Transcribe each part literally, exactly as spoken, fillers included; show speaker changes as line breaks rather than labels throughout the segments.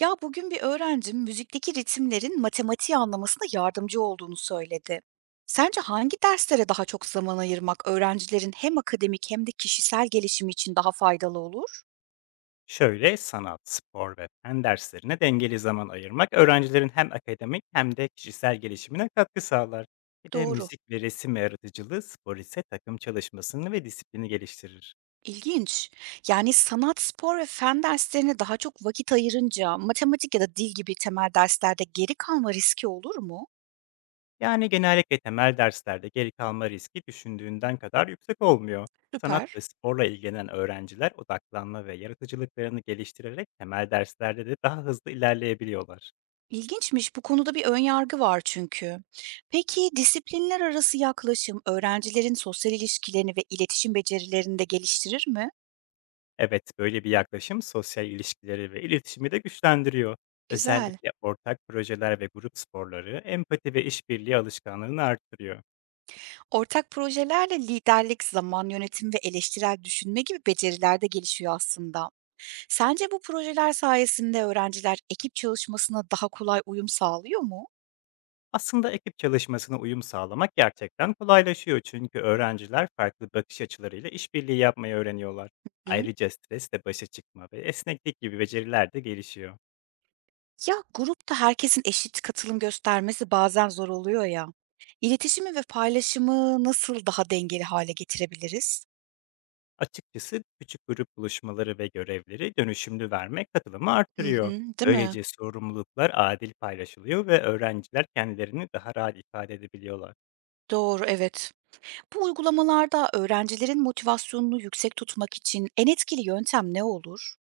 Ya bugün bir öğrencim müzikteki ritimlerin matematiği anlamasına yardımcı olduğunu söyledi. Sence hangi derslere daha çok zaman ayırmak öğrencilerin hem akademik hem de kişisel gelişimi için daha faydalı olur?
Şöyle sanat, spor ve fen derslerine dengeli zaman ayırmak öğrencilerin hem akademik hem de kişisel gelişimine katkı sağlar. Bir de
Doğru.
müzik ve resim yaratıcılığı, spor ise takım çalışmasını ve disiplini geliştirir.
İlginç. Yani sanat, spor ve fen derslerine daha çok vakit ayırınca matematik ya da dil gibi temel derslerde geri kalma riski olur mu?
Yani genellikle temel derslerde geri kalma riski düşündüğünden kadar yüksek olmuyor. Sanat ve
Süper.
sporla ilgilenen öğrenciler odaklanma ve yaratıcılıklarını geliştirerek temel derslerde de daha hızlı ilerleyebiliyorlar.
İlginçmiş. Bu konuda bir ön yargı var çünkü. Peki disiplinler arası yaklaşım öğrencilerin sosyal ilişkilerini ve iletişim becerilerini de geliştirir mi?
Evet, böyle bir yaklaşım sosyal ilişkileri ve iletişimi de güçlendiriyor.
Güzel.
Özellikle ortak projeler ve grup sporları empati ve işbirliği alışkanlığını artırıyor.
Ortak projelerle liderlik, zaman yönetimi ve eleştirel düşünme gibi beceriler de gelişiyor aslında. Sence bu projeler sayesinde öğrenciler ekip çalışmasına daha kolay uyum sağlıyor mu?
Aslında ekip çalışmasına uyum sağlamak gerçekten kolaylaşıyor, çünkü öğrenciler farklı bakış açılarıyla işbirliği yapmayı öğreniyorlar.
Hı?
Ayrıca stresle başa çıkma ve esneklik gibi beceriler de gelişiyor.
Ya grupta herkesin eşit katılım göstermesi bazen zor oluyor ya. İletişimi ve paylaşımı nasıl daha dengeli hale getirebiliriz?
Açıkçası küçük grup buluşmaları ve görevleri dönüşümlü vermek katılımı
Hı hı.
artırıyor.
Değil mi?
Böylece sorumluluklar adil paylaşılıyor ve öğrenciler kendilerini daha rahat ifade edebiliyorlar.
Doğru, evet. Bu uygulamalarda öğrencilerin motivasyonunu yüksek tutmak için en etkili yöntem ne olur?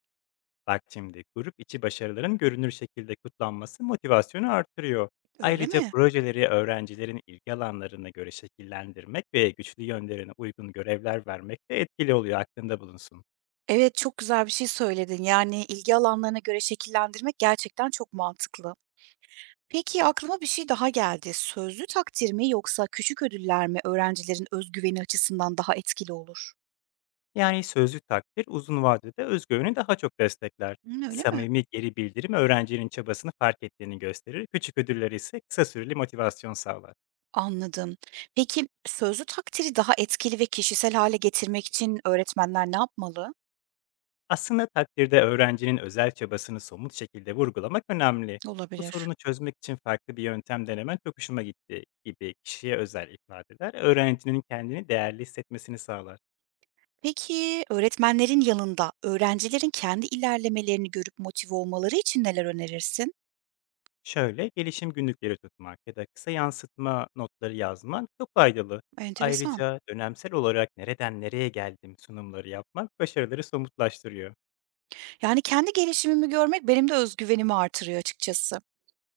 Bak şimdi, grup içi başarıların görünür şekilde kutlanması motivasyonu artırıyor.
Öyle
Ayrıca
mi?
projeleri öğrencilerin ilgi alanlarına göre şekillendirmek ve güçlü yönlerine uygun görevler vermek de etkili oluyor, aklında bulunsun.
Evet, çok güzel bir şey söyledin. Yani ilgi alanlarına göre şekillendirmek gerçekten çok mantıklı. Peki aklıma bir şey daha geldi. Sözlü takdir mi yoksa küçük ödüller mi öğrencilerin özgüveni açısından daha etkili olur?
Yani sözlü takdir uzun vadede öz daha çok destekler.
Hı, öyle mi?
Samimi geri bildirim öğrencinin çabasını fark ettiğini gösterir, küçük ödüller ise kısa süreli motivasyon sağlar.
Anladım. Peki sözlü takdiri daha etkili ve kişisel hale getirmek için öğretmenler ne yapmalı?
Aslında takdirde öğrencinin özel çabasını somut şekilde vurgulamak önemli. "Bu
Olabilir.
sorunu çözmek için farklı bir yöntem denemen çok hoşuma gitti" gibi kişiye özel ifadeler öğrencinin kendini değerli hissetmesini sağlar.
Peki, öğretmenlerin yanında öğrencilerin kendi ilerlemelerini görüp motive olmaları için neler önerirsin?
Şöyle, gelişim günlükleri tutmak ya da kısa yansıtma notları yazmak çok faydalı.
Enteresan.
Ayrıca dönemsel olarak "nereden nereye geldim" sunumları yapmak başarıları somutlaştırıyor.
Yani kendi gelişimimi görmek benim de özgüvenimi artırıyor açıkçası.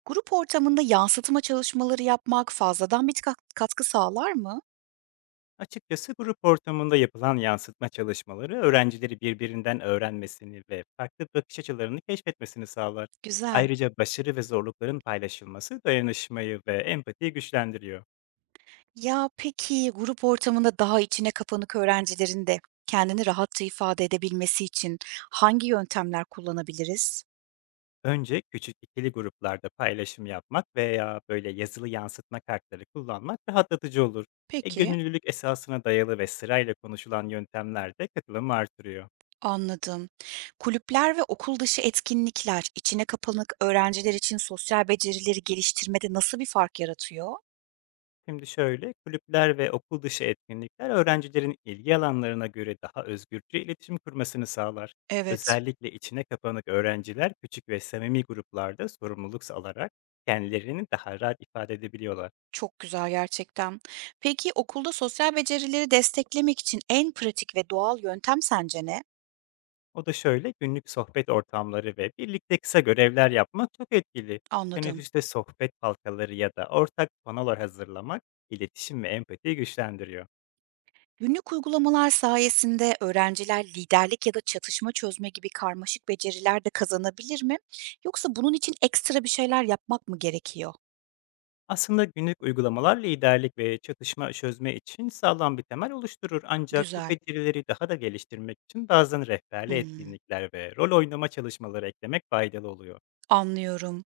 Grup ortamında yansıtma çalışmaları yapmak fazladan bir kat- katkı sağlar mı?
Açıkçası grup ortamında yapılan yansıtma çalışmaları öğrencileri birbirinden öğrenmesini ve farklı bakış açılarını keşfetmesini sağlar.
Güzel.
Ayrıca başarı ve zorlukların paylaşılması dayanışmayı ve empatiyi güçlendiriyor.
Ya peki grup ortamında daha içine kapanık öğrencilerin de kendini rahatça ifade edebilmesi için hangi yöntemler kullanabiliriz?
Önce küçük ikili gruplarda paylaşım yapmak veya böyle yazılı yansıtma kartları kullanmak rahatlatıcı olur. E
Peki.
gönüllülük esasına dayalı ve sırayla konuşulan yöntemler de katılımı artırıyor.
Anladım. Kulüpler ve okul dışı etkinlikler, içine kapanık öğrenciler için sosyal becerileri geliştirmede nasıl bir fark yaratıyor?
Şimdi şöyle, kulüpler ve okul dışı etkinlikler öğrencilerin ilgi alanlarına göre daha özgürce iletişim kurmasını sağlar.
Evet,
Özellikle içine kapanık öğrenciler küçük ve samimi gruplarda sorumluluk alarak kendilerini daha rahat ifade edebiliyorlar.
çok güzel gerçekten. Peki okulda sosyal becerileri desteklemek için en pratik ve doğal yöntem sence ne?
O da şöyle, günlük sohbet ortamları ve birlikte kısa görevler yapmak çok etkili.
Anladım.
Teneffüste sohbet halkaları ya da ortak panolar hazırlamak, iletişim ve empatiyi güçlendiriyor.
Günlük uygulamalar sayesinde öğrenciler liderlik ya da çatışma çözme gibi karmaşık beceriler de kazanabilir mi? Yoksa bunun için ekstra bir şeyler yapmak mı gerekiyor?
Aslında günlük uygulamalar liderlik ve çatışma çözme için sağlam bir temel oluşturur. Ancak bu
Güzel.
becerileri daha da geliştirmek için bazen rehberli
Hmm,
etkinlikler ve rol oynama çalışmaları eklemek faydalı oluyor.
anlıyorum.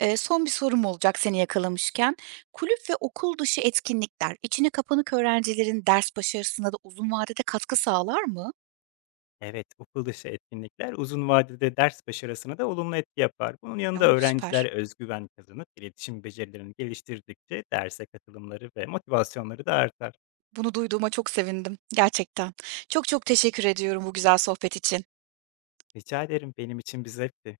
Eee, son bir sorum olacak seni yakalamışken. Kulüp ve okul dışı etkinlikler içine kapanık öğrencilerin ders başarısına da uzun vadede katkı sağlar mı?
Evet, okul dışı etkinlikler uzun vadede ders başarısına da olumlu etki yapar. Bunun yanında
O,
öğrenciler
süper.
özgüven kazanıp iletişim becerilerini geliştirdikçe derse katılımları ve motivasyonları da artar.
Bunu duyduğuma çok sevindim gerçekten. Çok çok teşekkür ediyorum bu güzel sohbet için.
Rica ederim, benim için bir zevkti.